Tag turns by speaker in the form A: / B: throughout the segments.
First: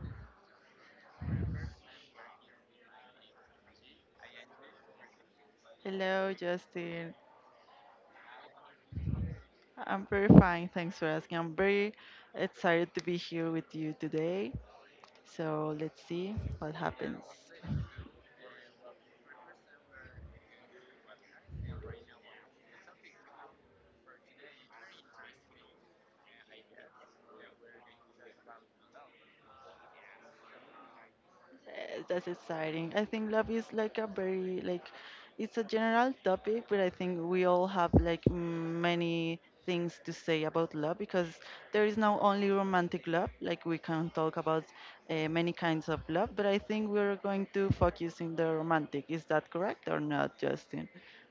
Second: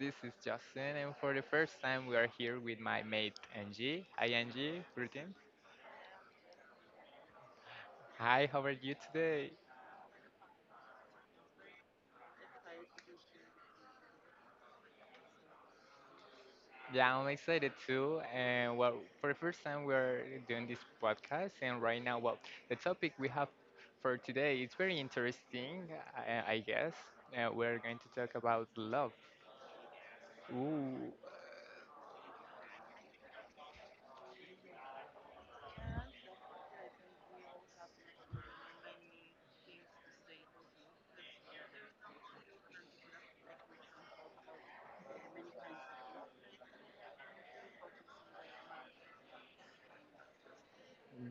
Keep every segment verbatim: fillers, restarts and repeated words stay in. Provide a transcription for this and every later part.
A: this is Justin, and for the first time we are here with my mate Angie. Hi Angie, greetings.
B: Hello, Justin.
A: Hi, how are you today?
B: I'm very fine. Thanks for asking. I'm very excited to be here with you today. So let's see what
A: Yeah,
B: happens.
A: I'm excited too. And well, for the first time we are doing this podcast, and right now, well, the topic we have for today is very interesting, I, I guess. Uh, we're going to talk about love. Ooh.
B: Uh, That's exciting. I think love is like a very like it's a general topic, but I think we all have like m- many things to say about love because there is not only romantic love. Like we can talk about uh, many kinds of love, but I think we're going to focus in the romantic. Is that correct or not, Justin?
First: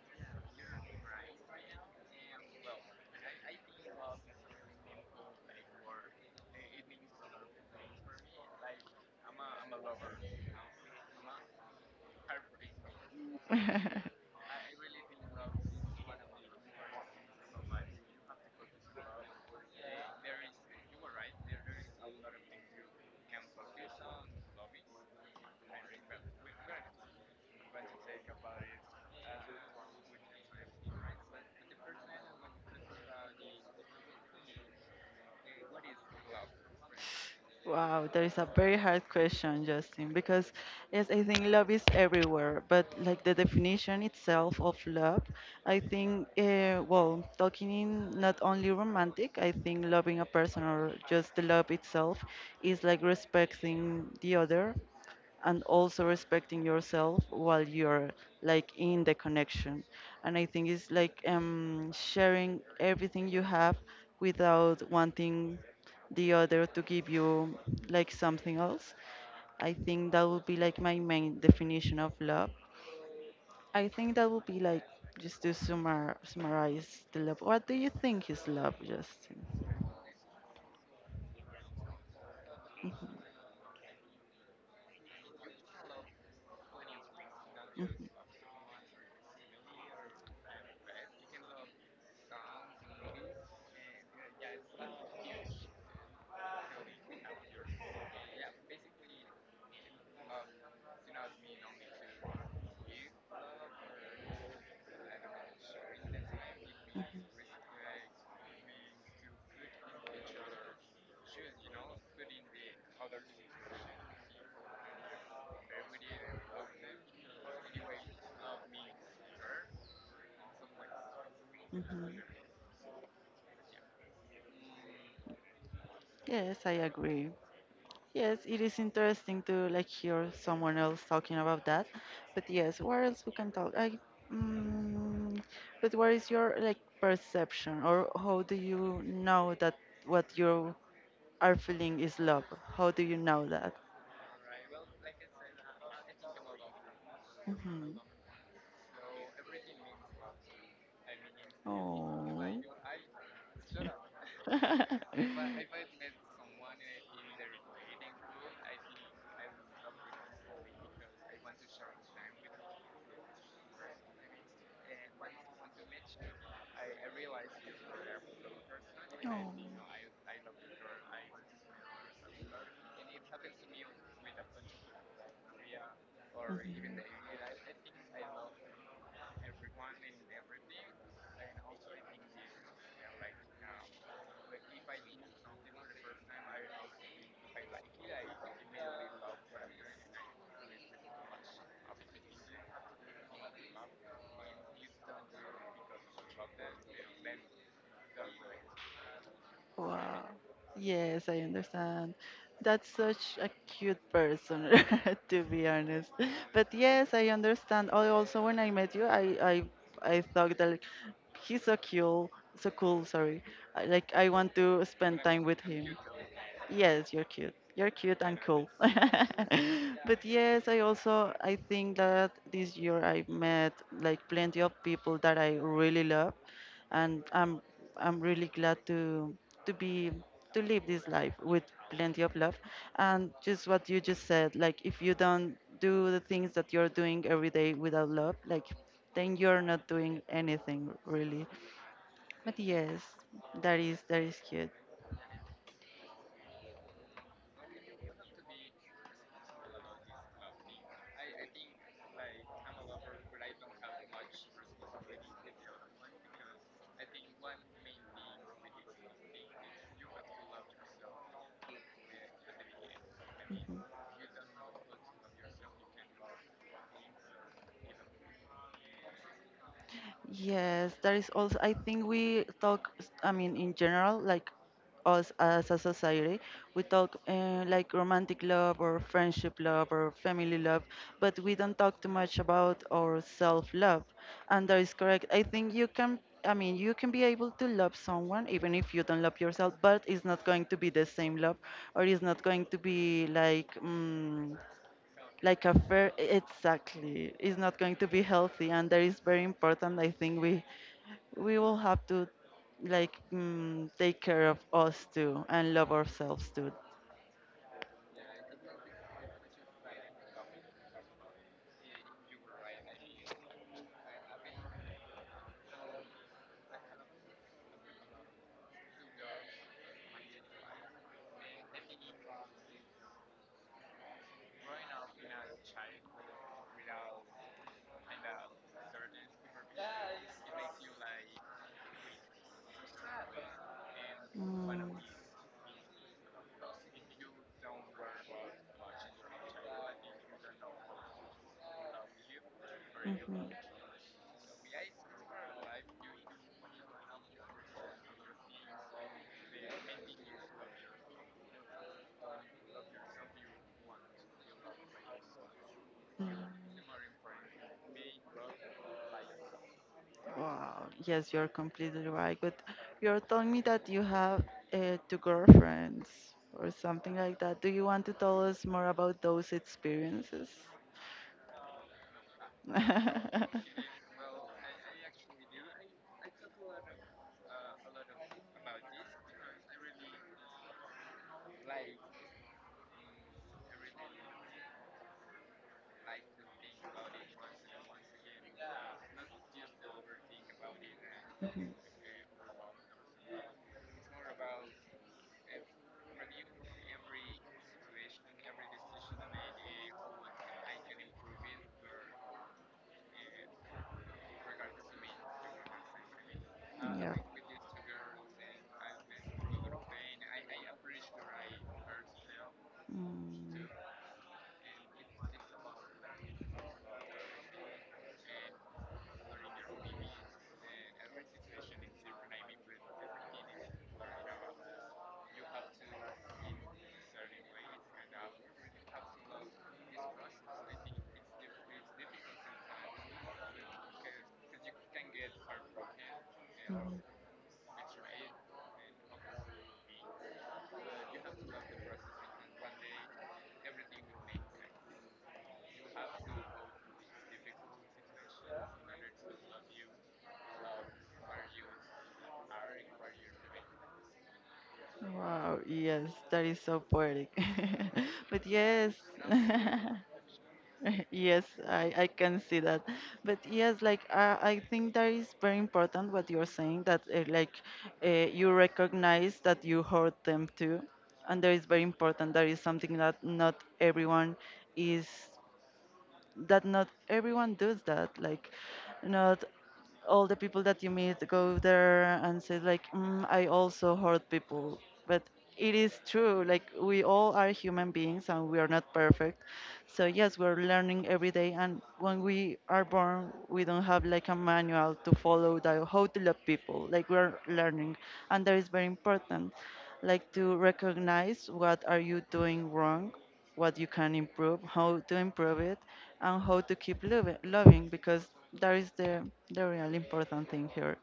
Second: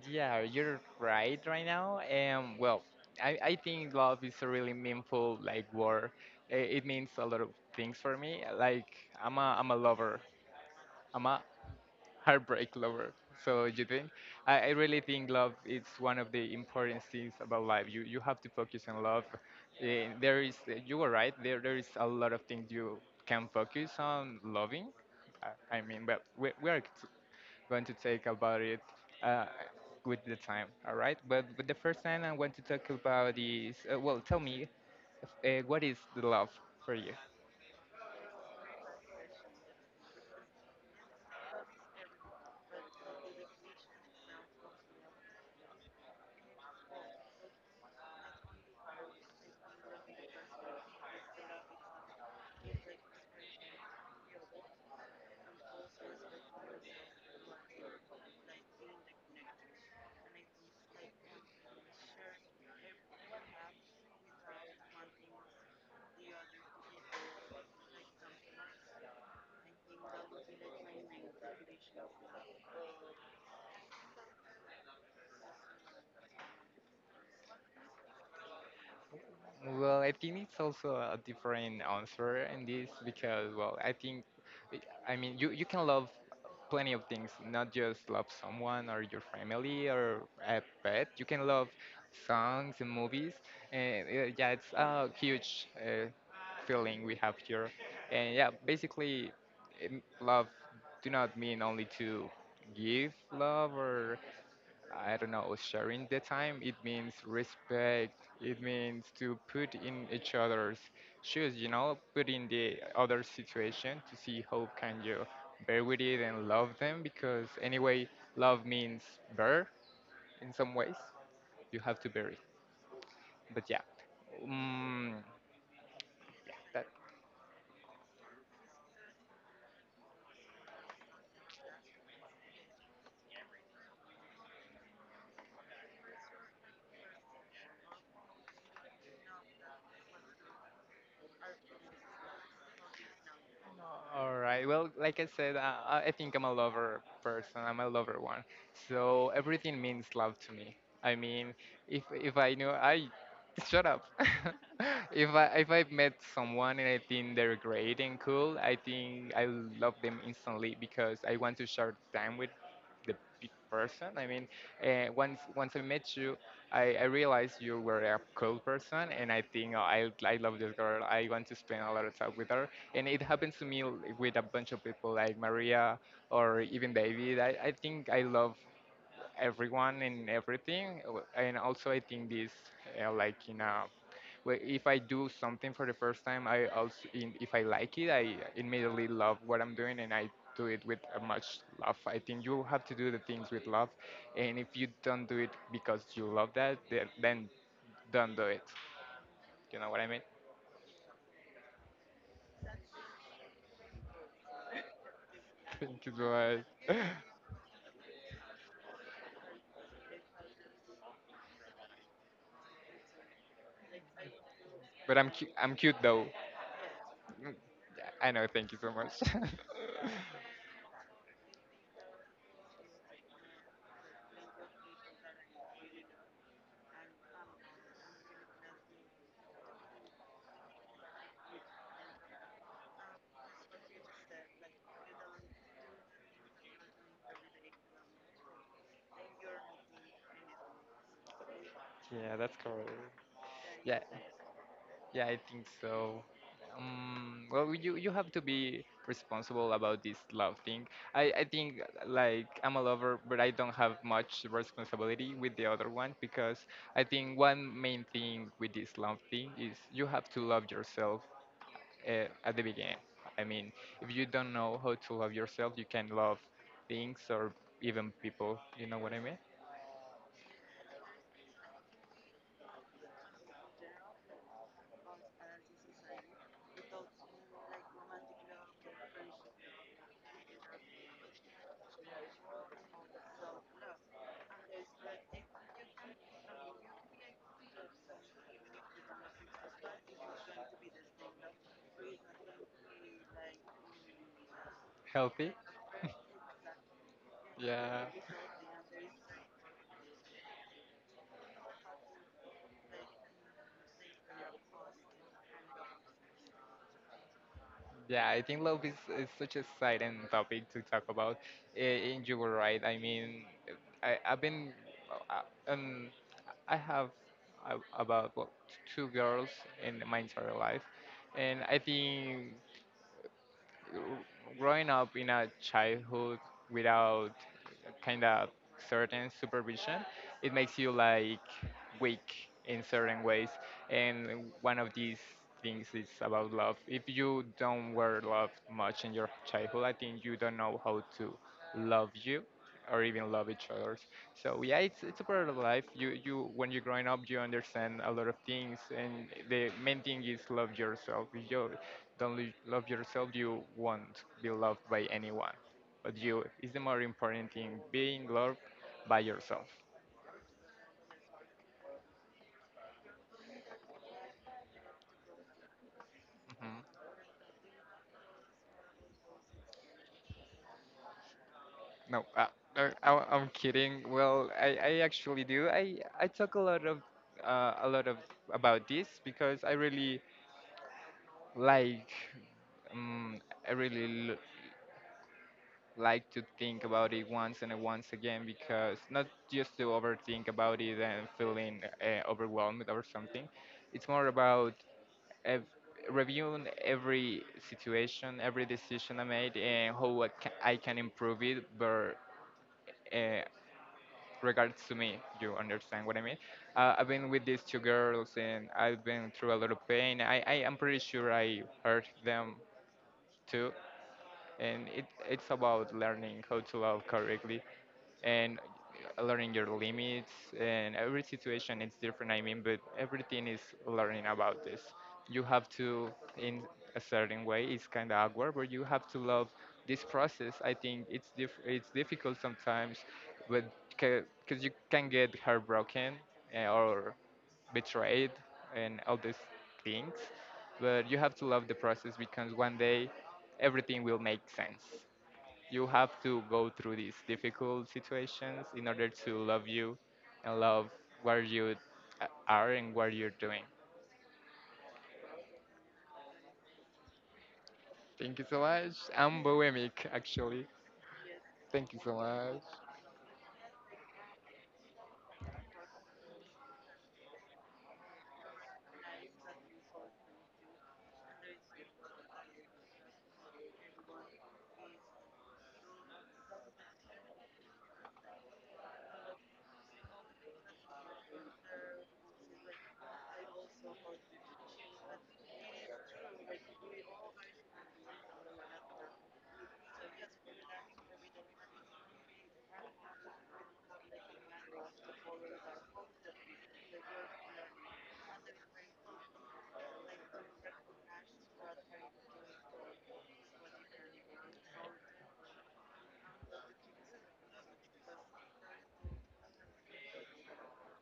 A: Yeah, you're right right now. Um, well, I, I think love is a really meaningful like word. I- It means a lot of things for me. Like I'm a I'm a lover. I'm a heartbreak lover. So you think? I, I really think love is one of the important things about life. You you have to focus on love. Eh, There is you were right. There there is a lot of things you can focus on loving. I I mean, but we, we are going to talk about it uh, with the time. All right. But, but the first thing I want to talk about is uh, well, tell me, uh, what is the love for you?
B: Wow, that is a very hard question, Justin, because yes, I think love is everywhere, but like the definition itself of love, I think, uh, well, talking in not only romantic, I think loving a person or just the love itself is like respecting the other and also respecting yourself while you're like in the connection. And I think it's like um, sharing everything you have without wanting the other to give you like something else. I think that would be like my main definition of love. I think that would be like just to summar, summarize the love. What do you think is love, justin?
A: Well, I think it's also a different answer in this because, well, I think, I mean, you, you can love plenty of things, not just love someone or your family or a pet. You can love songs and movies. And uh, yeah, it's a huge uh, feeling we have here. And yeah, basically, um, love do not mean only to give love or I don't know, sharing the time, it means respect. It means to put in each other's shoes, you know, put in the other situation to see how can you bear with it and love them because anyway, love means bear in some ways. You have to bear
B: hmm
A: it. But yeah, mm,
B: yes, I
A: that.
B: agree. Yes, it is interesting to like hear someone else talking about that. But yes, what else we can talk? I, mm, but what is your like perception, or how do you know that what you are feeling is love? How do you know that?
A: All right. Well, like I said, I, I I think I'm a lover person. I'm a
B: hmm
A: lover one. So everything means love to me. I mean, if
B: Oh.
A: if I knew, I shut up. if I if I met someone and I think they're great and cool, I think I love them instantly because I want to share time with the big person. I mean, uh, once once I met you, I, I realized you were a cool person,
B: Oh.
A: and I
B: Mhm.
A: think oh, I I love this girl. I want to spend a lot of time with her, and it happens to me l- with a bunch of people like Maria or even David. I, I think I love everyone and everything. Uh, And also, I think this, uh, like in a, well, if I do something for the first time, I also, in, if I like it, I immediately love what I'm doing, and I do it with uh, much love. I think you have to do the things with love, and if you don't do it because you love that, then, then don't do it. You know what I
B: Wow.
A: mean?
B: Yes, I understand. That's such a cute person, to be
A: Thank
B: honest.
A: you so
B: But
A: much.
B: yes, I understand. I also, when I met you, I, I, I thought that like, he's so cool, so cool. Sorry, I- like I want to
A: But
B: spend
A: I'm
B: time
A: cu-
B: with
A: I'm
B: him.
A: cute though.
B: Yes, you're cute.
A: Mm,
B: You're cute
A: I
B: and
A: know.
B: cool.
A: Thank you so much.
B: But yes, I also I think that this year I met like plenty of people that I really love, and I'm I'm really glad to to be to live this life with plenty of love. And just what you just said, like if you don't do the things that you're doing every day without love, like then you're not doing anything really.
A: Yeah, that's
B: But
A: cool.
B: yes, that is
A: Yeah.
B: that is cute.
A: Yeah, I think so. Um, well, you you have to be responsible about this love thing. I I think like I'm a lover, but I don't have much responsibility with the other one because I think one main thing with this love thing is you have to love yourself uh, at the beginning. I mean, if you don't know how to love yourself, you can love things or even people. You know what I mean?
B: Yes, there is also, I think we talk, s- I mean, in general, like us as a society, we talk uh, like romantic love or friendship love or family love, but we don't talk too much about our self-love. And that is correct. I think you can, I mean, you can be able to love someone even if you don't love yourself, but it's not going to be the same love or it's not going to be like, mm,
A: Healthy.
B: like a fair e-, exactly it's not going to
A: Yeah.
B: be healthy, and that is very important. I think we we will have to like mm, take care of us too and love ourselves too.
A: Yeah, I think love is, is such a silent topic to talk about. Eh, And you were right. I mean, I, I've been, uh, um, I have a- about what, two girls in my entire life, and I think growing up in a childhood without kind of certain supervision, it makes you like weak in certain ways. And
B: Mm,
A: one of these things is about love. If you don't were loved much in your childhood, I think you don't know how to love you or even
B: mhm.
A: love each other. So yeah, it's it's a part of life. You you when you're growing up, you understand a lot of things, and the main thing is love yourself. If you don't lo- love yourself, you won't be loved by anyone. But you is the more important thing: being loved by yourself.
B: Wow, yes, you're completely right. But you're telling me that you have uh, two girlfriends or
A: hmm
B: something like that. Do you want to tell us more about those experiences?
A: No, uh, uh, I, I'm kidding. Well, I, I actually do. I, I talk a lot of uh, a lot of about this because I really like um, I really l like to think about it once and once again because not just to overthink about it and
B: Mhm.
A: feeling uh, overwhelmed or something. It's more about ev- reviewing every situation, every decision I made, and how I ca- I can improve it. But uh, regards to me, you understand what I mean? Uh, I've
B: Yeah.
A: been with these two girls and I've been through a lot of pain. I, I am pretty sure I hurt them
B: Mm.
A: too. And it, it's about learning how to love correctly and uh, learning your limits and every situation is different. I mean, but everything is learning about this. You have to in a certain way, it's kind of awkward, but you have to love this process. I think it's diff- it's difficult sometimes, but because you can get heartbroken uh,
B: Mm.
A: or betrayed and all these things, but you have to love the process because one day everything will make sense. You have to go through these difficult situations in order to love you and love where you a- are and what you're doing.
B: Wow, yes, that is so poetic.
A: Thank
B: But
A: you so
B: yes.
A: much. I'm bohemic, actually.
B: Yes,
A: Thank
B: I,
A: you
B: I
A: so
B: can see
A: much.
B: that. But yes, like uh, I think that is very important what you're saying that uh, like uh, you recognize that you hurt them too. And that is very important. That is something that not everyone is that not everyone does that. Like, not all the people that you meet go there and say like, mm, I also hurt people, but it is true. Like we all are human beings and we are not perfect. So yes, we're learning every day. And when we are born, we don't have like a manual to follow that how to love people. Like we're learning, and that is very important. Like to recognize what are you doing wrong, what you can improve, how to improve it, and how to keep lov- loving, because that is the the real important thing here.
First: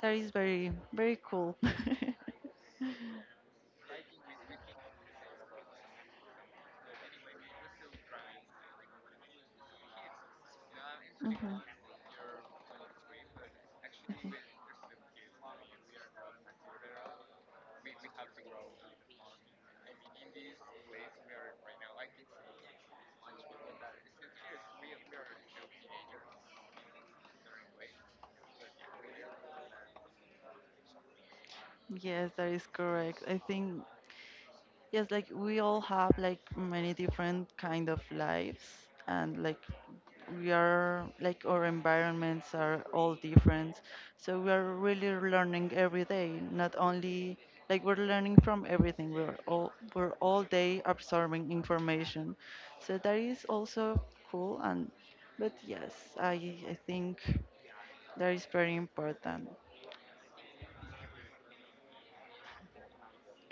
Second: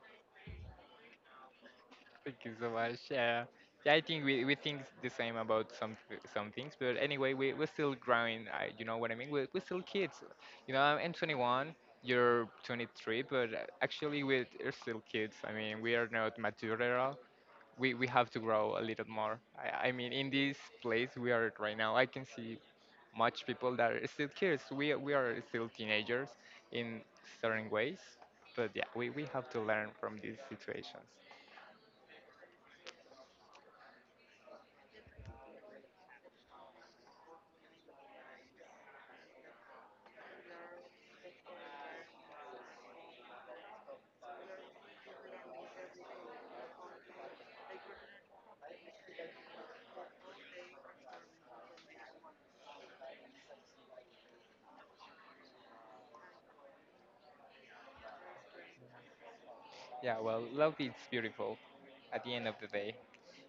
B: That is very very cool.
A: Thank you so much. Yeah, yeah. I think we, we think the same about some some things, but anyway, we we're still growing. I, you know what I mean? We're, we're still kids. You know, I'm
B: Mhm,
A: twenty-one. You're twenty-three, but uh, actually,
B: mhm.
A: we're we're still kids. I mean, we are not mature at all. We, we have to grow a little more. I, I mean, in this place we are at right now, I can see much people that are still kids. We, we are still teenagers in certain ways, but yeah, we, we have to learn from these situations.
B: Yes, that is correct. I think yes, like we all have like many different kind of lives and like we are like our environments are all different. So we are really learning every day, not only like we're learning from everything. We're all we're all day absorbing information. So that is also cool. And but yes, I I think that is very important.
A: Yeah, well, love is beautiful at the end of the day.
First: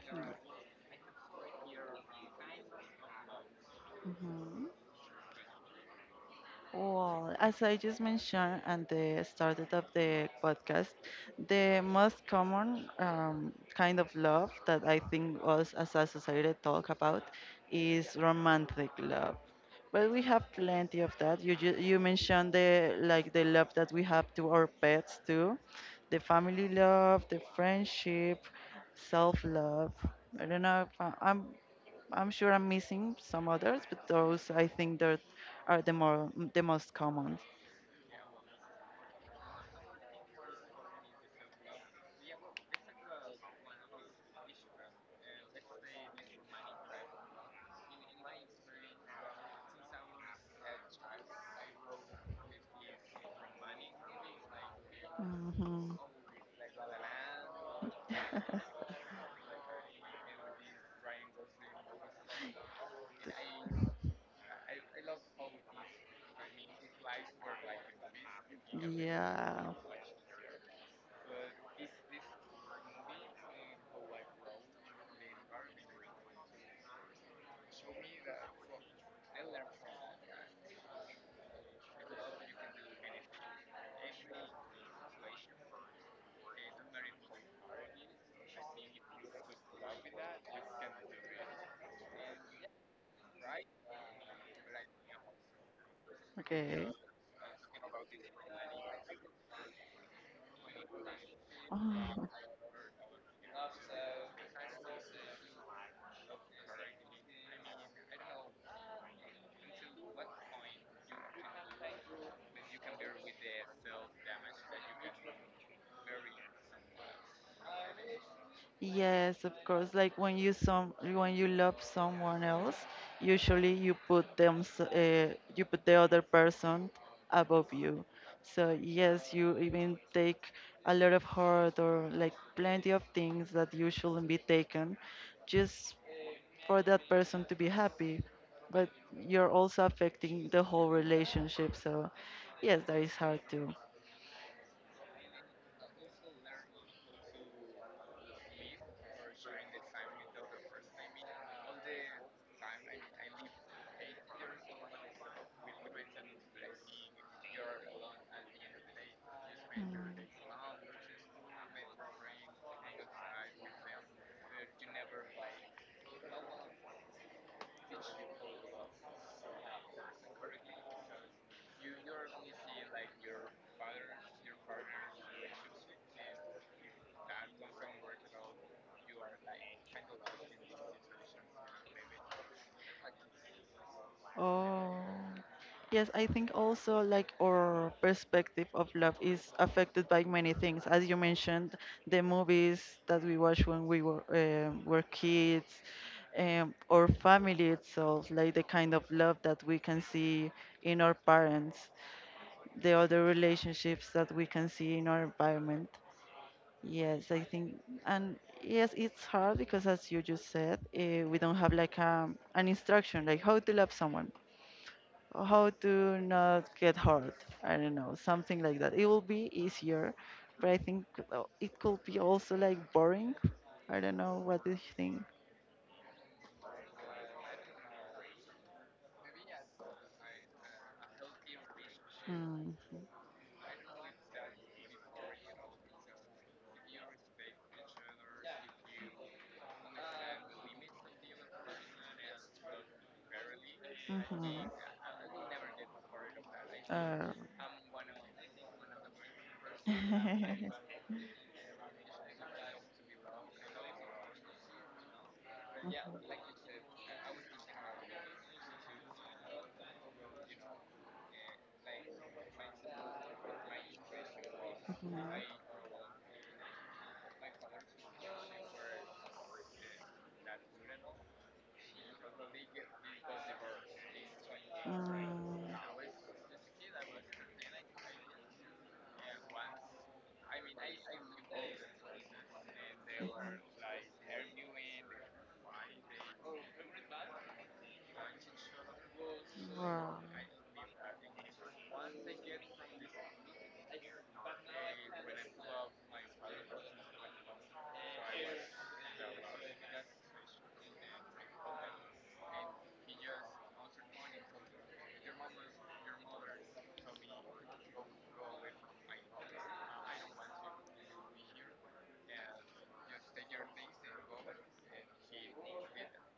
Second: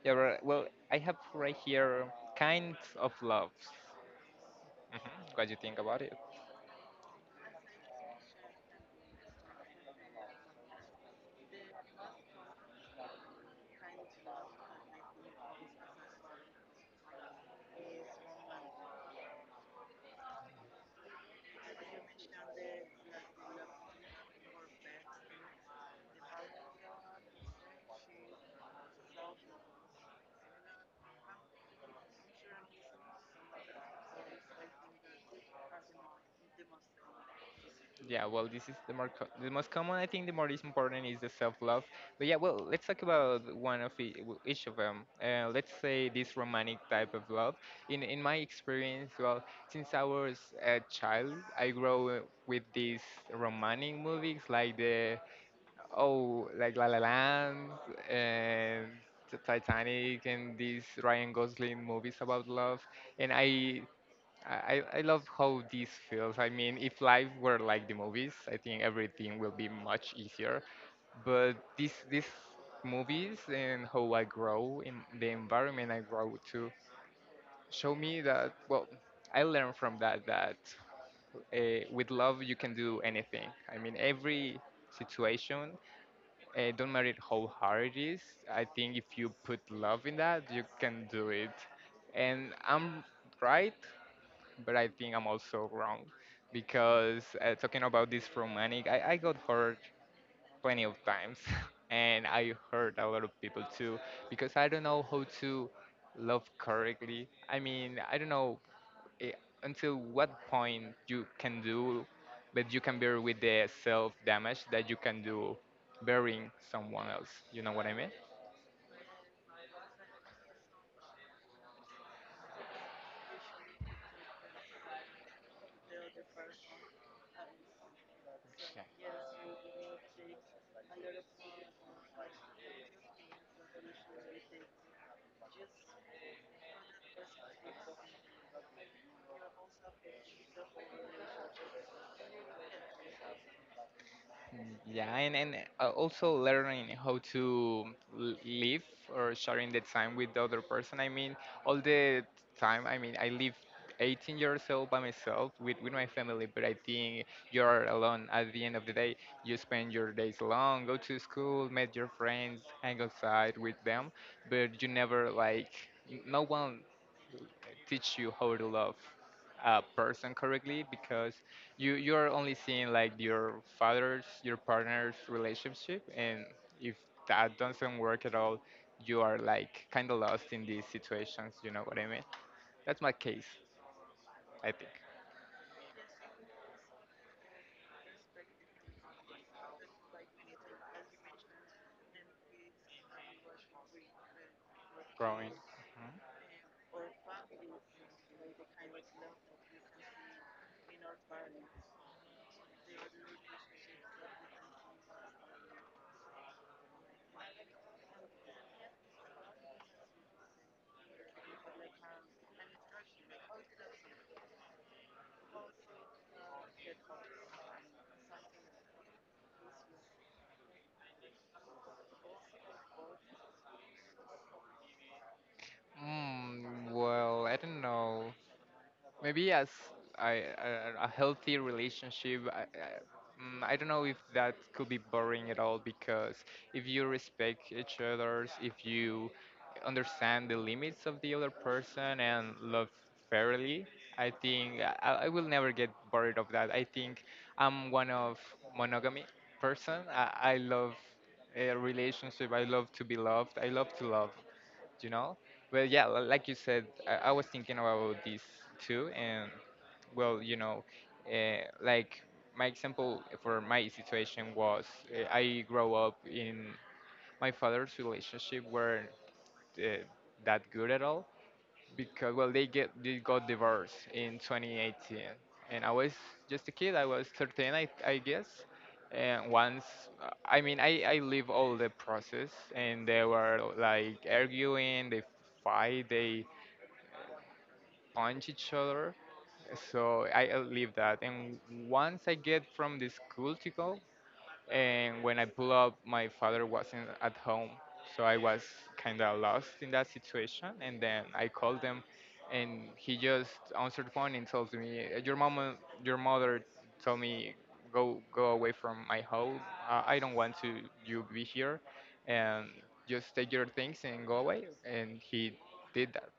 A: Yeah, well, well, I have right here kinds of loves. Mhm. What do you think about it?
B: Well, as I just mentioned at the start of the podcast, the most common um, kind of love that I think us as a society talk about is romantic love. But we have plenty of that. You ju- you mentioned the like the love that we have to our pets too, the family love, the friendship, self love. I don't know if I, I'm. I'm sure I'm missing some others, but those I think that are the more the most common.
A: Yeah, well, this is the more co- the most common. I think the more is important is the self-love. But yeah, well, let's talk about one of e- w- each of them. Uh, let's say this romantic type of love. In in my experience, well, since I was a child, I grew with these romantic movies like the
B: hmm
A: oh, like La La Land and the Titanic and these Ryan Gosling movies about love, and I I, I I love how this feels. I mean, if life were like the movies, I think everything will be
B: Yeah.
A: much easier. But this these movies and how I grow in the environment I grow to show me that well, I learned from that that uh, with love you can do anything. I mean, every situation, uh, don't matter how hard it is. I think if you put love in that, you can do it. And I'm right, but I think I'm also wrong
B: Okay.
A: because uh, talking about this romantic, I, I got hurt plenty of times and
B: Oh,
A: I hurt a lot of people too because I don't know how to love correctly. I mean, I don't know eh, until what point you can do, but you can bear with the self damage that you can do burying someone else. You know what I mean?
B: yes, of course. Like when you some when you love someone else, usually you put them s- uh, you put the other person above you. So yes, you even take a lot of hurt or like plenty of things that you shouldn't be taken just for that person to be happy, but you're also affecting the whole relationship. So, yes, that is hard too.
A: Mm, Yeah, and, and uh, also learning how to l- live or sharing the time with the other person. I mean, all the time, I mean, I live eighteen years old by myself with, with my family, but I think you're alone at the end of the day. You spend
B: Mm.
A: your days alone, go to school, meet your friends, hang outside with them, but you never like, n- no one teach you how to love a person correctly because you you're only seeing like your father's your partner's relationship, and if that doesn't work at all, you are like kind of lost in these situations. You know what I mean? That's my case, I think
B: Oh. Yes, I think also like our perspective of love is affected by many things. As you mentioned, the movies that we watched when we were um were
A: growing.
B: kids, um, or family itself, like the kind of love that we can see in our parents, the other relationships that we can see in our environment. Yes, I think, and yes, it's hard because, as you just said, uh, we don't have like a, an instruction, like how to love someone, or how to not get hurt. I don't know, something like that. It will be easier, but I think uh, it could be also like boring. I don't know. What do you think?
A: Mhm. Mm, well, I don't know, maybe as I, a, a healthy relationship. I,
B: Mm.
A: I, mm, I don't know if that could be boring at all because if you respect each other's, if you understand the limits of the other person and love fairly, I think
B: hmm
A: i, I will never get bored of that. I think
B: Uh,
A: I'm one of monogamy person. i, I
B: mhm.
A: love a relationship. I love to be loved. I love to love, you know? Well, yeah, li- like you said, I, I was thinking about this too, and well, you know, uh, like my example for my situation was uh, I grow up in my father's relationship weren't uh, that good at all, because well they get they got divorced in twenty eighteen, and I was just a kid. I was thirteen, i, I guess. And once uh, i mean i i live all the process, and they were like arguing, they fight, they punch each other.
B: Mm, wow.
A: So I uh, live that, and once I get from the school to go and when I pulled up, my father wasn't at home, so I was kind of lost in that situation. And then I called him, and he just answered the phone and told me, "Your mama, your mother, told me go go away from my house. Uh, I don't want to you be here, and just take your things and go away." And he did that,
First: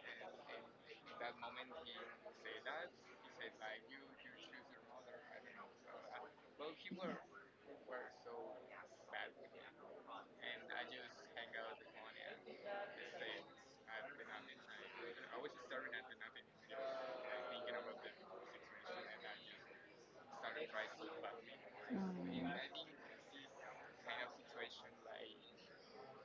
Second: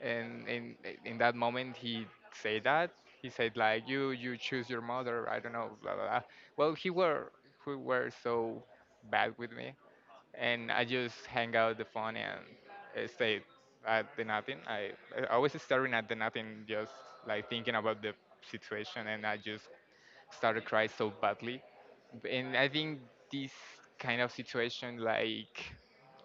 A: and in in that moment he said that, he said like you you choose your mother, I don't know, blah blah, blah. Well he were he were so bad with me, and I just hang out the phone and uh, stayed at the nothing. I i was staring at the nothing, just like thinking about the situation, and I just started crying so badly. And I think this kind of situation like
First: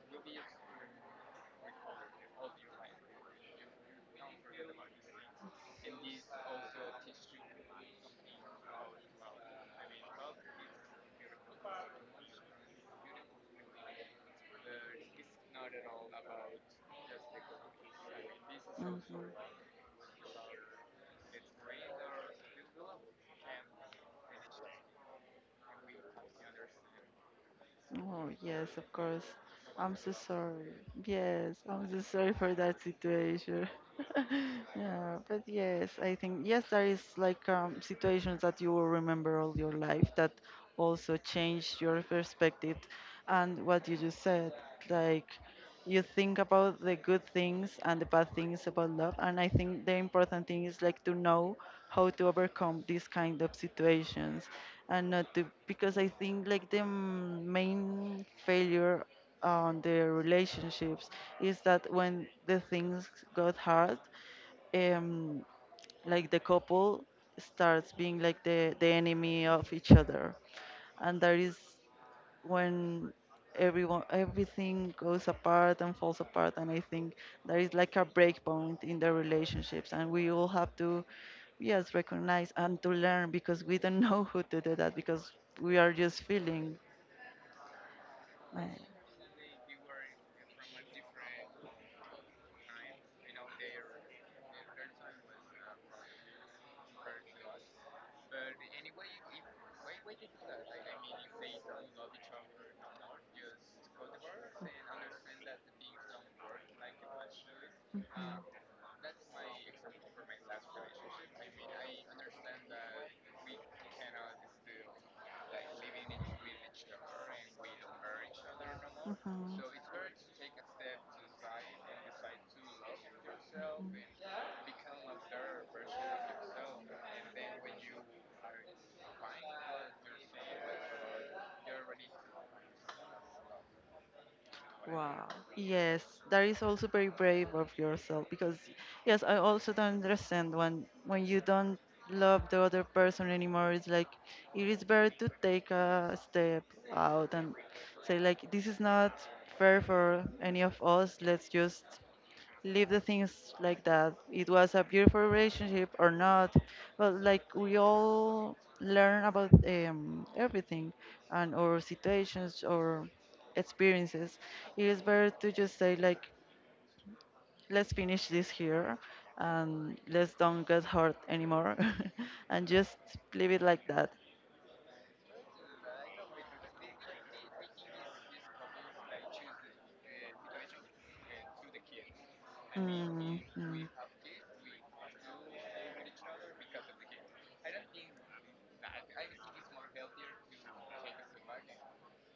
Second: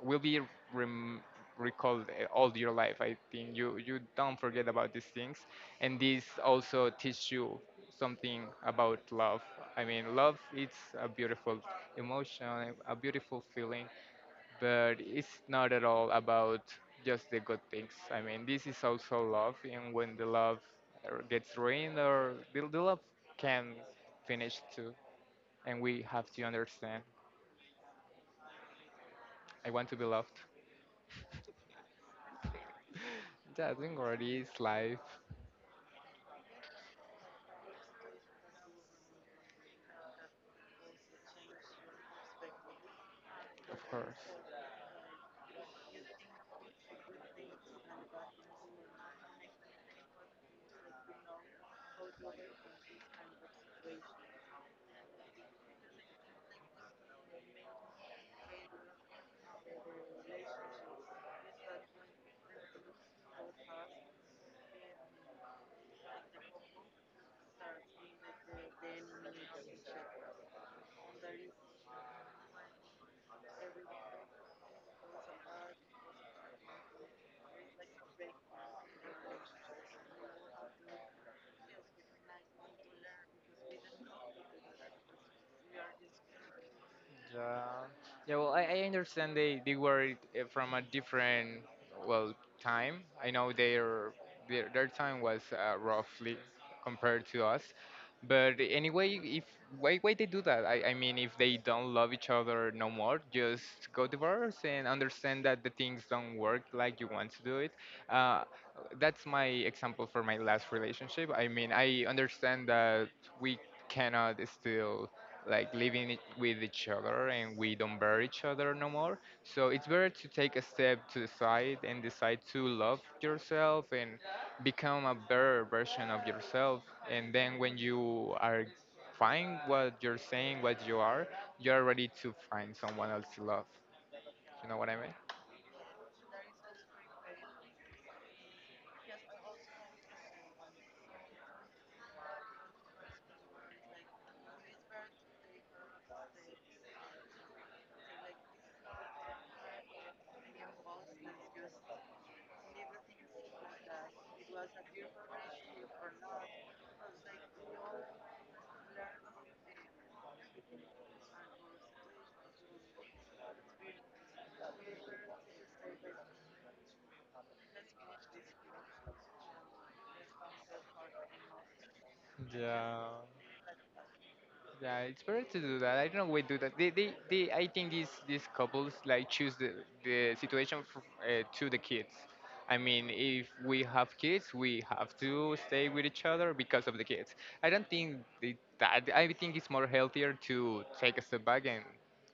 A: will be rem- recalled uh, all your life. I think you you don't forget about these things, and this also teach you something about love. I mean, love it's a beautiful emotion, a beautiful feeling, but it's not at all about just the good things. I mean, this is
B: Mm.
A: also
B: Mhm.
A: love, and when the love uh, gets ruined, or the, the love can finish too, and we have to understand.
B: Oh, yes, of course.
A: I want
B: I'm
A: to be
B: so
A: loved.
B: sorry. Yes, I'm so sorry for that situation.
A: Yeah, I think already is life,
B: Yeah, but yes, I think yes, there is like um, situations that you will remember all your life, that also change your perspective. And
A: of
B: what you just
A: course.
B: said, like you think about the good things and the bad things about love, and I think the important thing is like to know how to overcome these kind of situations. And not to, because I think like the mm, main failure on the relationships is that when the things got hard, um like the couple starts being like the the enemy of each other. And that is when everyone everything goes apart and falls apart. And I think there is like a break point in the relationships, and we all have to, yes, recognize and to learn because we don't know who to do that, because we are just feeling.
A: Yeah. Yeah. Well,
B: uh,
A: I, I understand they they were uh, from a different well time. I know their their, their time was uh, roughly compared to us. But anyway, if why why they do that? I, I mean, if they don't love each other no more, just go divorce and understand that the things don't work like you want to do it. Uh, that's my example for my last relationship. I mean, I understand that we cannot still like living it with each other, and we don't bear each other no more,
B: mhm.
A: so it's better to take a step to the side and decide to love yourself and become a better version of yourself. And then when you are find what you're saying, what you are, you're ready to find someone else to love, you know what I mean.
B: Wow. Yes, that is also very brave of yourself because yes, I also don't understand when when you don't love the other person anymore, it's like it is better to take a step out and say like this is not fair for any of us. Let's just leave the things like that. It was a beautiful relationship or not, but like we all learn about um, everything and our situations or experiences. It is better to just say like, let's finish this here and let's don't get hurt anymore and just
A: Yeah.
B: leave it like that.
A: Yeah, it's better to do that. I don't know we do that. They, they, they I think these these couples like choose the the situation f uh, to the kids. I mean,
B: Mm,
A: if we
B: mm.
A: have kids, we have to stay with each other because of the kids. I don't think they, that. I think it's more healthier to take a step back, and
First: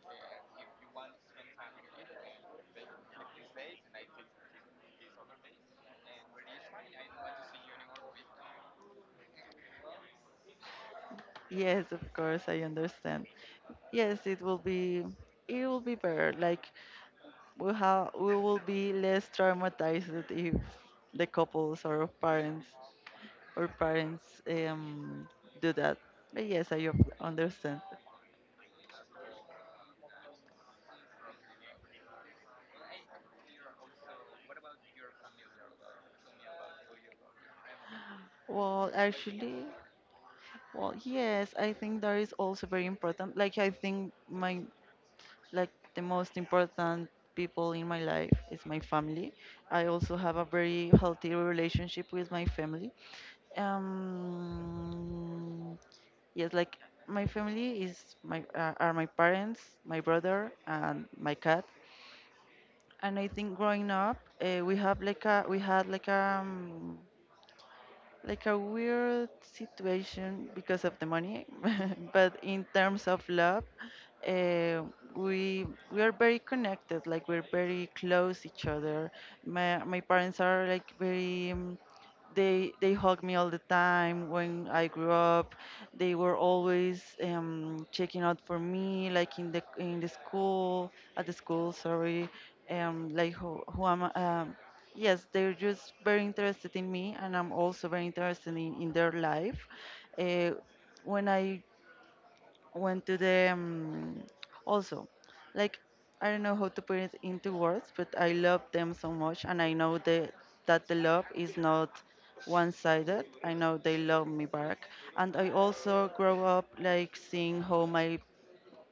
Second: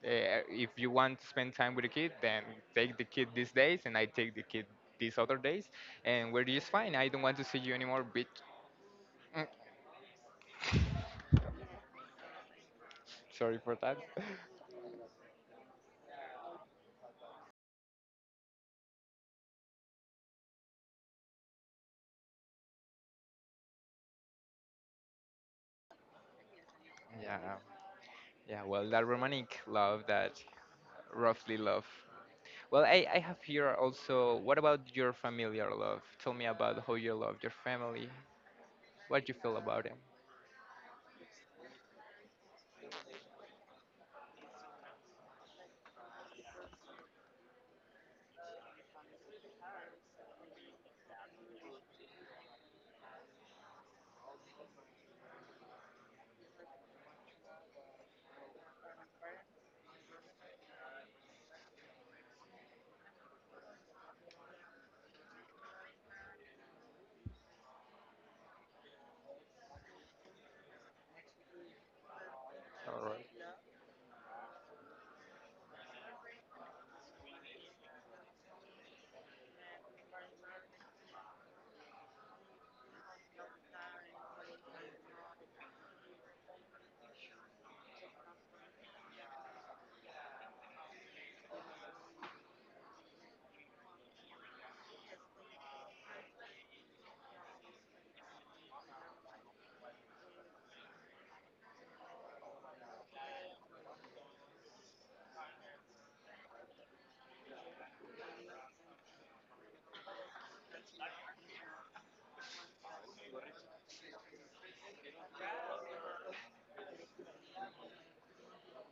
A: uh, if you want to spend time with the kid, then take the kid these days, and I take the kid these other days, and we're just fine. I don't want to see you anymore, bitch. Mm,
B: Yes, of course, I understand.
A: Sorry for that.
B: Yes, it will be it will be better. Like we have we will be less traumatized if the couples or parents or parents um do that. But yes, I up-
A: Yeah.
B: understand.
A: Yeah, well, that romantic love, that roughly love. Well, I, I have here also, what about your familiar love? Tell me about how you love your family.
B: Well,
A: What do you feel
B: actually,
A: about them?
B: well, yes, I think that is also very important. Like I think my like the most important people in my life is my family. I also have a very healthy relationship with my family. Um, yes, like my family is my uh, are my parents, my brother, and my cat. And I think growing up, uh, we have like a we had like a like a weird situation because of the money, but in
A: All
B: terms of
A: right.
B: love, uh, we we are very connected. Like we're very close each other. My my parents are like very. um, they they hug me all the time when I grew up. They were always um, checking out for me, like in the in the school at the school. Sorry, um, like who who am I? Um, Yes, they're just very interested in me, and I'm also very interested in, in their life. Uh, when I went to the, um, also, like, I don't know how to put it into words, but I love them so much, and I know the, that the love is not one-sided. I know they love me back, and I also grow up like seeing how my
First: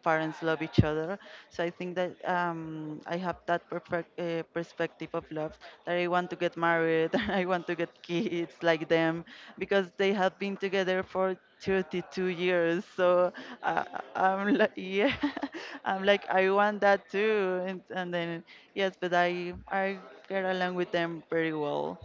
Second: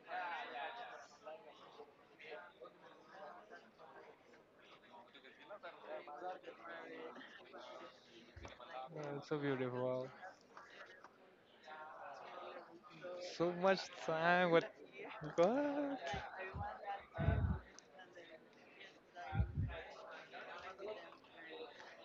B: parents love each other. So I think that um, I have that perfect, uh, perspective of love that I want to get married, that I want to get kids like
A: Oh,
B: them
A: it's so
B: because
A: beautiful.
B: they have been together for thirty-two years. So
A: So much
B: uh,
A: time.
B: I'm
A: What?
B: like, yeah,
A: What?
B: I'm like, I want that too. And, and then, yes, but I, I get along with them pretty well.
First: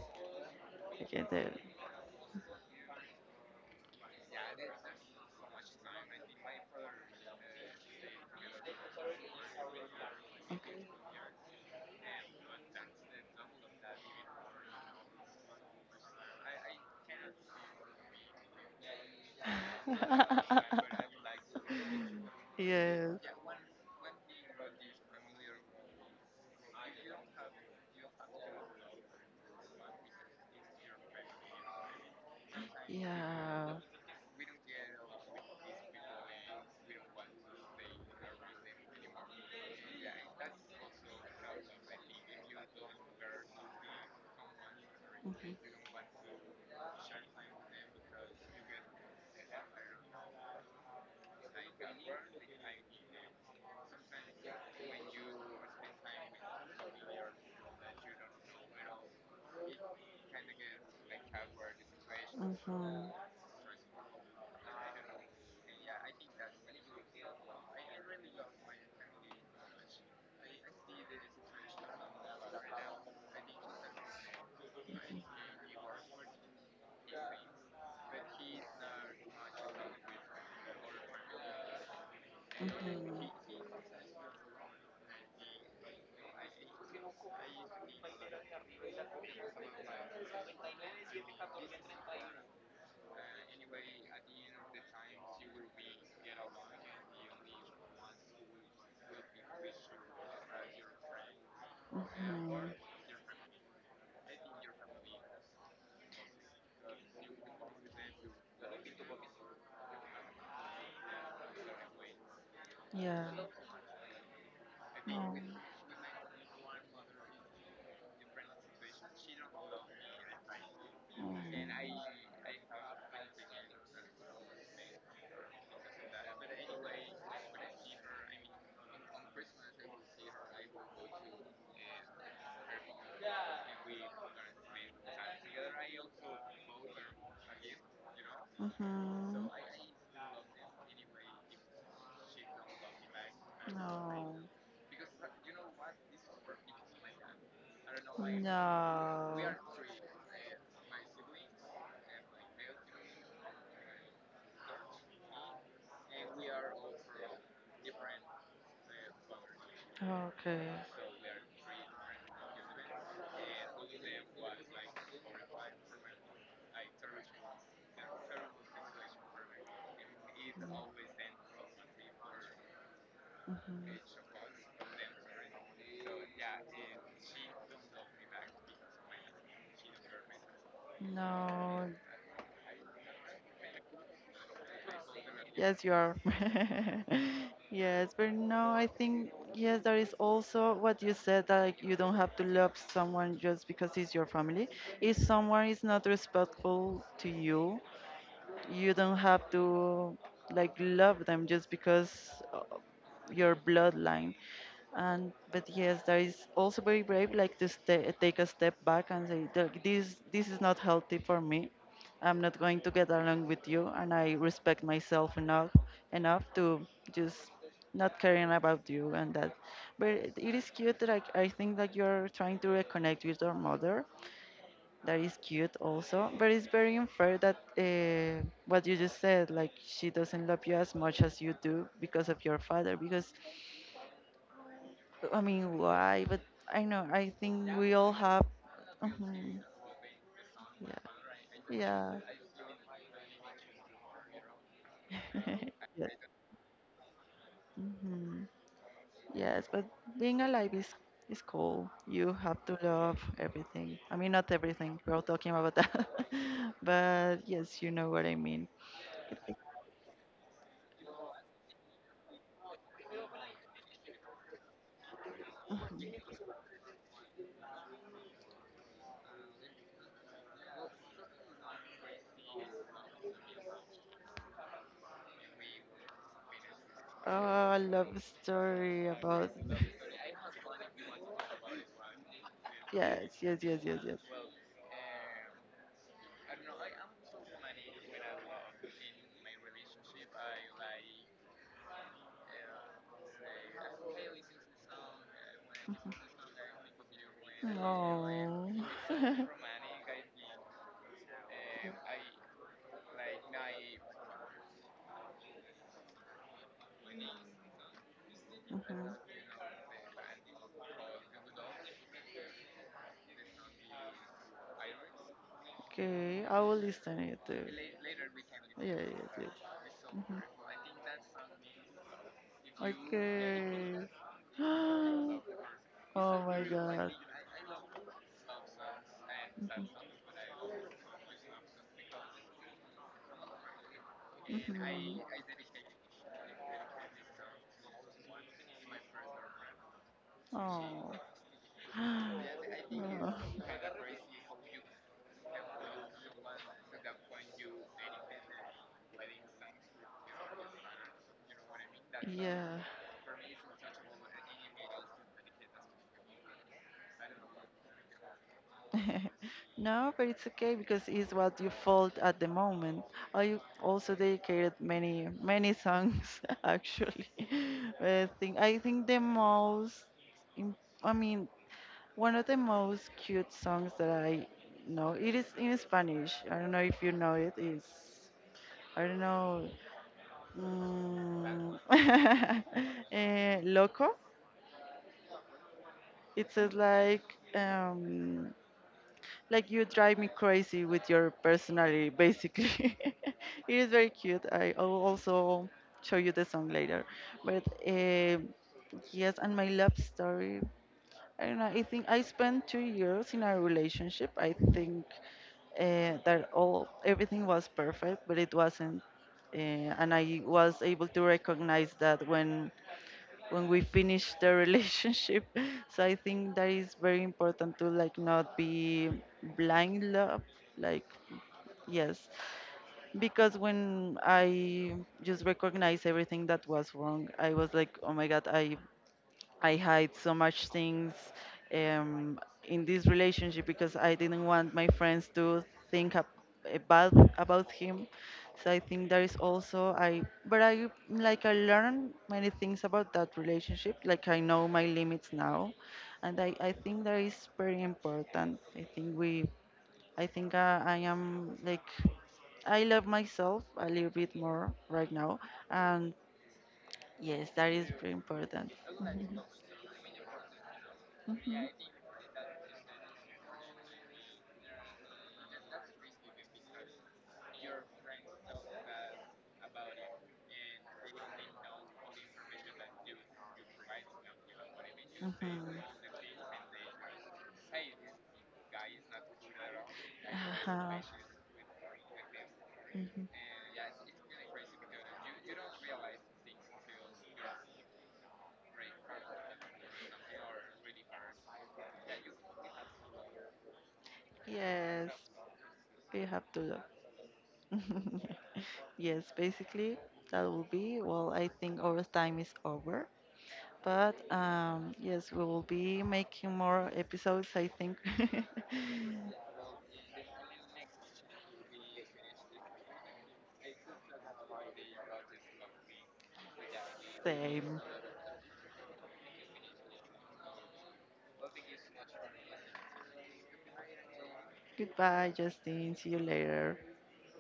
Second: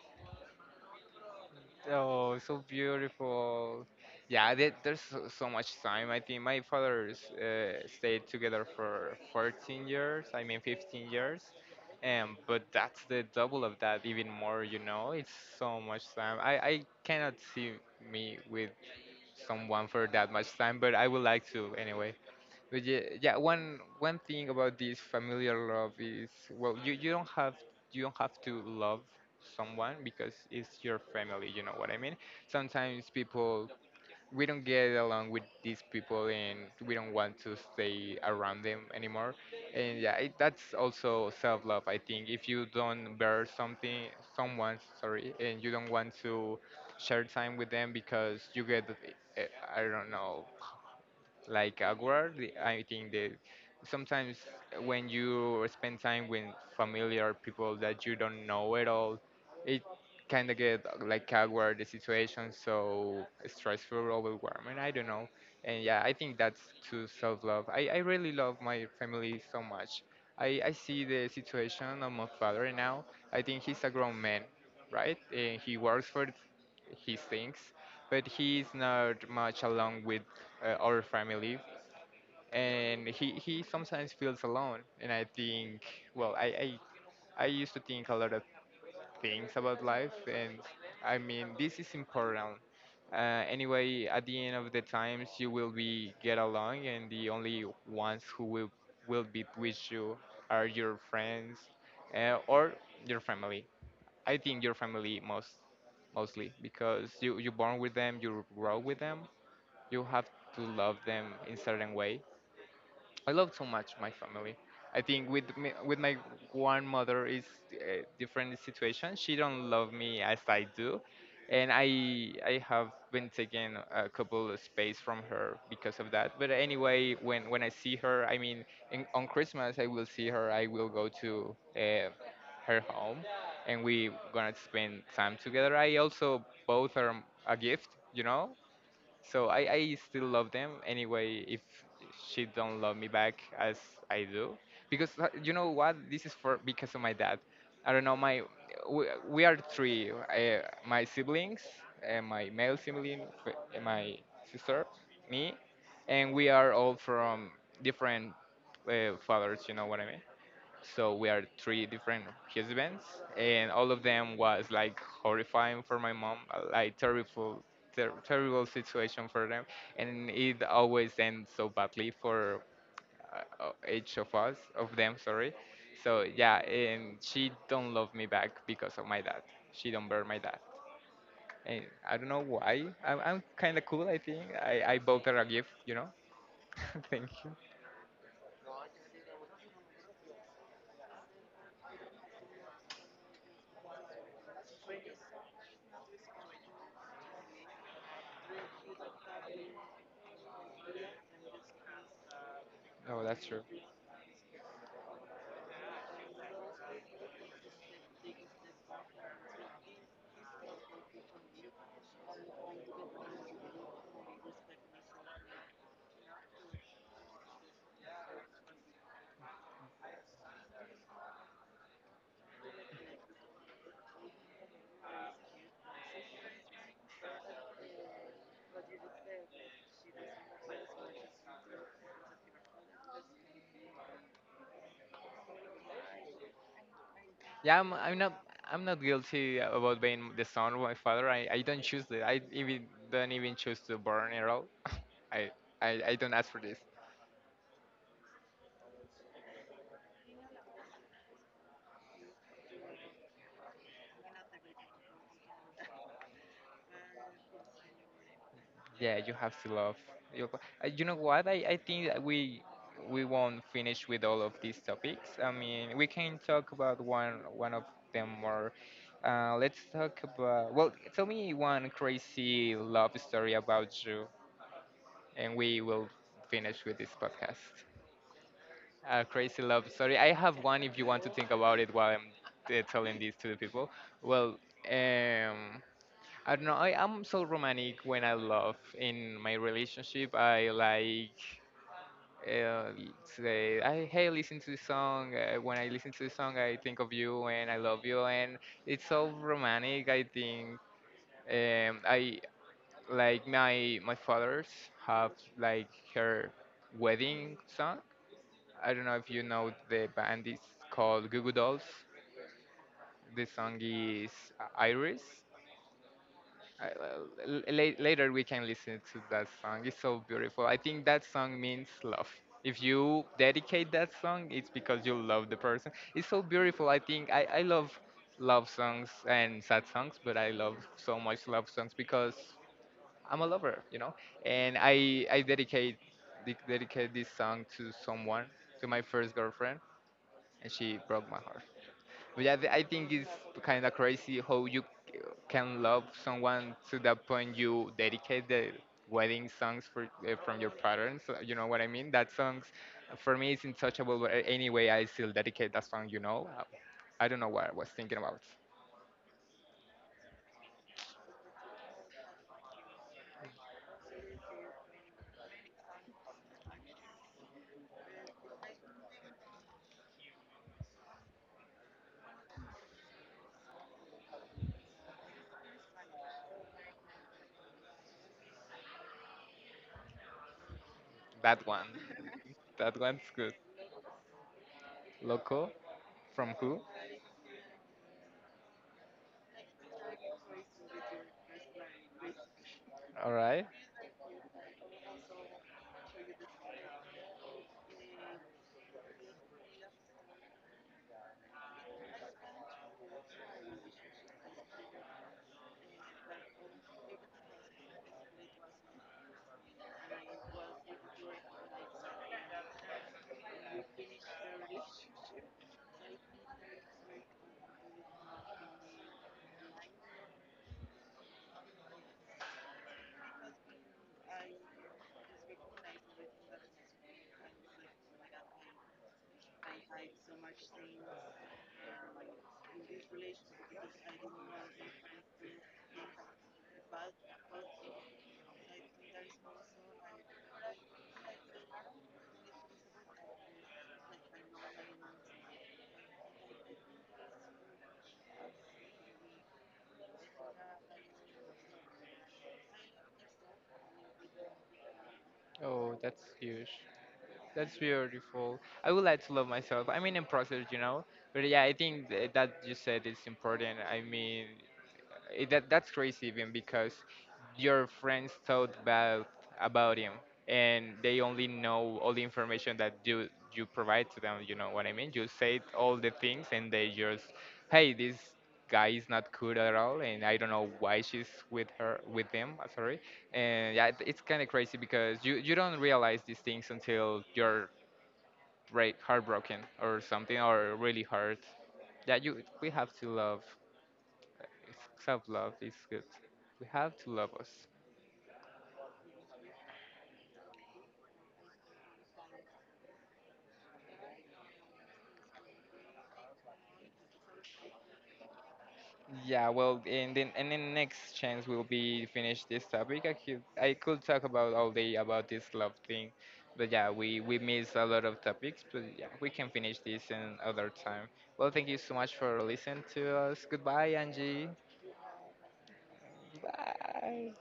B: I get it.
A: Oh, so beautiful. Yeah, there, there's so, so much time. I think my father's uh, stayed together for fourteen years, I mean fifteen years. Um, but that's the double of that, even more, you know? It's so much time. I, I cannot see me with someone for that much time, but I would like to anyway. But yeah,
B: Yes.
A: yeah, one one thing about this familiar love is well, you, you don't have you don't have to love someone because it's your family. You know what I mean? Sometimes people
B: Yeah.
A: we don't get along with these people, and we don't want to stay around them anymore. And yeah, it, that's also self love. I think if you don't bear something, someone, sorry,
B: Mhm,
A: and you don't want to share time with them because you get uh, I don't know, like awkward. The- I think that sometimes when you spend time with familiar people that you don't know at all, it kind of get uh, like awkward the situation,
B: mhm,
A: so stressful, overwhelming. I don't know. And yeah, I think that's to self love. I, I really love my family so much. I, I see the situation of my father now. I think he's a grown man, right? And he works for his things, but he's not much along with uh, our family, and
B: mhm.
A: he he sometimes feels alone. And I think, well, I I, I used to think a lot of things about life, and I mean this is important. Uh, anyway, at the end of the times, you will be get along, and the only ones who will will be with you are your friends uh, or
B: Mhm.
A: your family. I think your family most mostly because you you born with them, you grow with them, you have to love them in certain way.
B: Yeah.
A: I love so much my family. I think
B: No.
A: with me, with my grandmother is a different situation. She don't love me as I do, and
B: No.
A: I I have been taking a couple of space from her because of that. But anyway, when when I see her, I mean, in, on Christmas I will see her. I will go to uh, her home, and we gonna spend time together. I also bought her a gift, you know, so
B: Mhm.
A: I, I still love them anyway. If she don't love me back as I
B: No.
A: do, because uh, you know what, this is for because of my dad. I don't know my we,
B: No.
A: we are three, uh, my siblings, uh, my male sibling, f- uh, my sister, me, and we are all from different uh, fathers. You know what I mean?
B: Okay.
A: So we are three different husbands, and all of them was like horrifying for my mom, uh, like terrible, ter- terrible situation for them, and it always ends so badly for uh, uh,
B: Mhm.
A: each of us, of them, sorry. So yeah, and she don't love me back because of my dad. She don't bear my dad, and
B: No.
A: I don't know why. I'm, I'm kind of cool, I think. I I bought her a gift,
B: Yes,
A: you
B: you
A: know.
B: are.
A: Thank you.
B: Yes, but no, I think yes, there is also what you said that like, you don't have to love someone just because he's your family. If someone is not respectful to you, you don't have to like love them just because uh,
A: No, that's
B: your
A: true.
B: bloodline. And but yes, that is also very brave, like to stay, take a step back and say, "Look, this this is not healthy for me. I'm not going to get along with you, and I respect myself enough enough to just not caring about you and that." But it is cute that I, I think that you're trying to reconnect with your mother. That is cute also, but it's very unfair that uh, what you just said, like she doesn't love you as much as you do because of your father. Because, I mean, why? But I know, I think
A: Yeah, I'm,
B: we all
A: I'm not.
B: have.
A: I'm not guilty
B: Mhm.
A: about being the son of my
B: Yeah,
A: father. I, I don't choose
B: yeah.
A: that. I even don't even choose to burn at all. I, I,
B: Yes.
A: I don't ask for this.
B: Hmm. Yes, but being alive is, is cool. You have to love everything. I mean, not everything, we're all talking about that. But yes, you know what I mean.
A: Yeah, you have to love. your fa- Uh, You know what? I, I think that we we won't finish with all of these topics. I mean, we can talk about one one of them more. Uh, let's talk about. Well, tell me one crazy love story about you, and we will finish with this
B: Oh,
A: podcast.
B: love story
A: A
B: about.
A: crazy love story. I have one if you want to think about it while I'm uh, telling
B: Yes,
A: this to the
B: yes, yes,
A: people.
B: yes, yes.
A: Well, um, I don't know. I am so romantic when I love in my relationship. I like uh, say, I, hey, listen to this song. Uh, when I listen to this song, I think of you and I love you. And
B: No.
A: it's so romantic, I think. Um, I like my my father's have like her wedding song. I don't
B: Mhm.
A: know if you know the band, is called Goo Goo Dolls. The song is Iris.
B: Okay, I will
A: I,
B: listen it
A: uh,
B: too.
A: l- later we can
B: Yeah,
A: listen to
B: yes,
A: that
B: yes.
A: song. It's so
B: Mhm.
A: beautiful. I think that song means love. If you
B: Okay.
A: dedicate that song, it's because you love the person. It's so
B: Oh my
A: beautiful. I
B: God.
A: think I, I love love songs and sad
B: Mhm,
A: songs, but I love so much love songs because I'm a lover, you know. And
B: mhm.
A: I I dedicate de- dedicate this song to someone, to my first girlfriend, and she
B: Oh.
A: broke my heart. But yeah, I think it's
B: Oh.
A: kind of crazy how you c- can love someone to that point you dedicate the wedding songs for, uh, from your parents. uh, You know what I mean? That songs
B: Yeah.
A: for me is untouchable. But a- anyway, I still dedicate that song. You know, Uh, I don't know what I was thinking about.
B: No, but it's okay because it's what you felt at the moment. I also dedicated many many songs actually. I think I think the most, im- I mean, one of the most cute songs that I know it is in Spanish. I don't know if you know it. Is I don't know.
A: That
B: Mm,
A: one, that one's good.
B: eh, loco.
A: Loco,
B: It
A: from
B: says
A: who?
B: like um, like you drive me crazy with your personality, basically.
A: All right.
B: It is very cute. I will also show you the song later. But um yes, and my love story. I don't know. I think I spent two years in a relationship. I think uh, that all everything was perfect, but it wasn't. Uh, and I was able to recognize that when when we finish the relationship. So I think that is very important to like not be blind love, like yes, because when I just recognized everything that was wrong, I was like, oh my god, I I hide so much things um, in this relationship because I didn't want my friends to think ab- about about him. So I think there is also I, but I like I learned many things about that relationship. Like I know my limits now, and I I think that is very important. I think we, I think uh, I am like I love myself a little bit more right now,
A: Oh,
B: and
A: that's huge.
B: yes, that
A: That's
B: is very
A: beautiful.
B: important.
A: I would like to love myself. I mean, in process, you know. But yeah,
B: Mhm,
A: I think th- that you said is important. I mean, it, that that's crazy even because your friends thought about about him, and they only know all the information that you you provide to them. You know what I mean? You said all
B: mhm.
A: the things, and they just, hey, this guy is not good at all, and I don't know why
B: Have.
A: she's with her with him. uh, Sorry,
B: Mhm.
A: and yeah, it- it's kind of crazy because you you don't realize these things until you're Break, heartbroken or something or really hurt that you we have to love
B: Yes,
A: self love is good
B: you have
A: we
B: to
A: have to love us
B: Yes, basically that will be, well, I think our time is over. But um, yes, we will be making more episodes, I think.
A: yeah well and then and then next chance we will be finish this topic. I could i could talk about all day about this love thing, but yeah we we miss
B: Same.
A: a lot of topics, but yeah we can finish this in other time. Well, thank you so much for listening to us. Goodbye, Angie.
B: Goodbye, Justin. See you later.
A: Bye.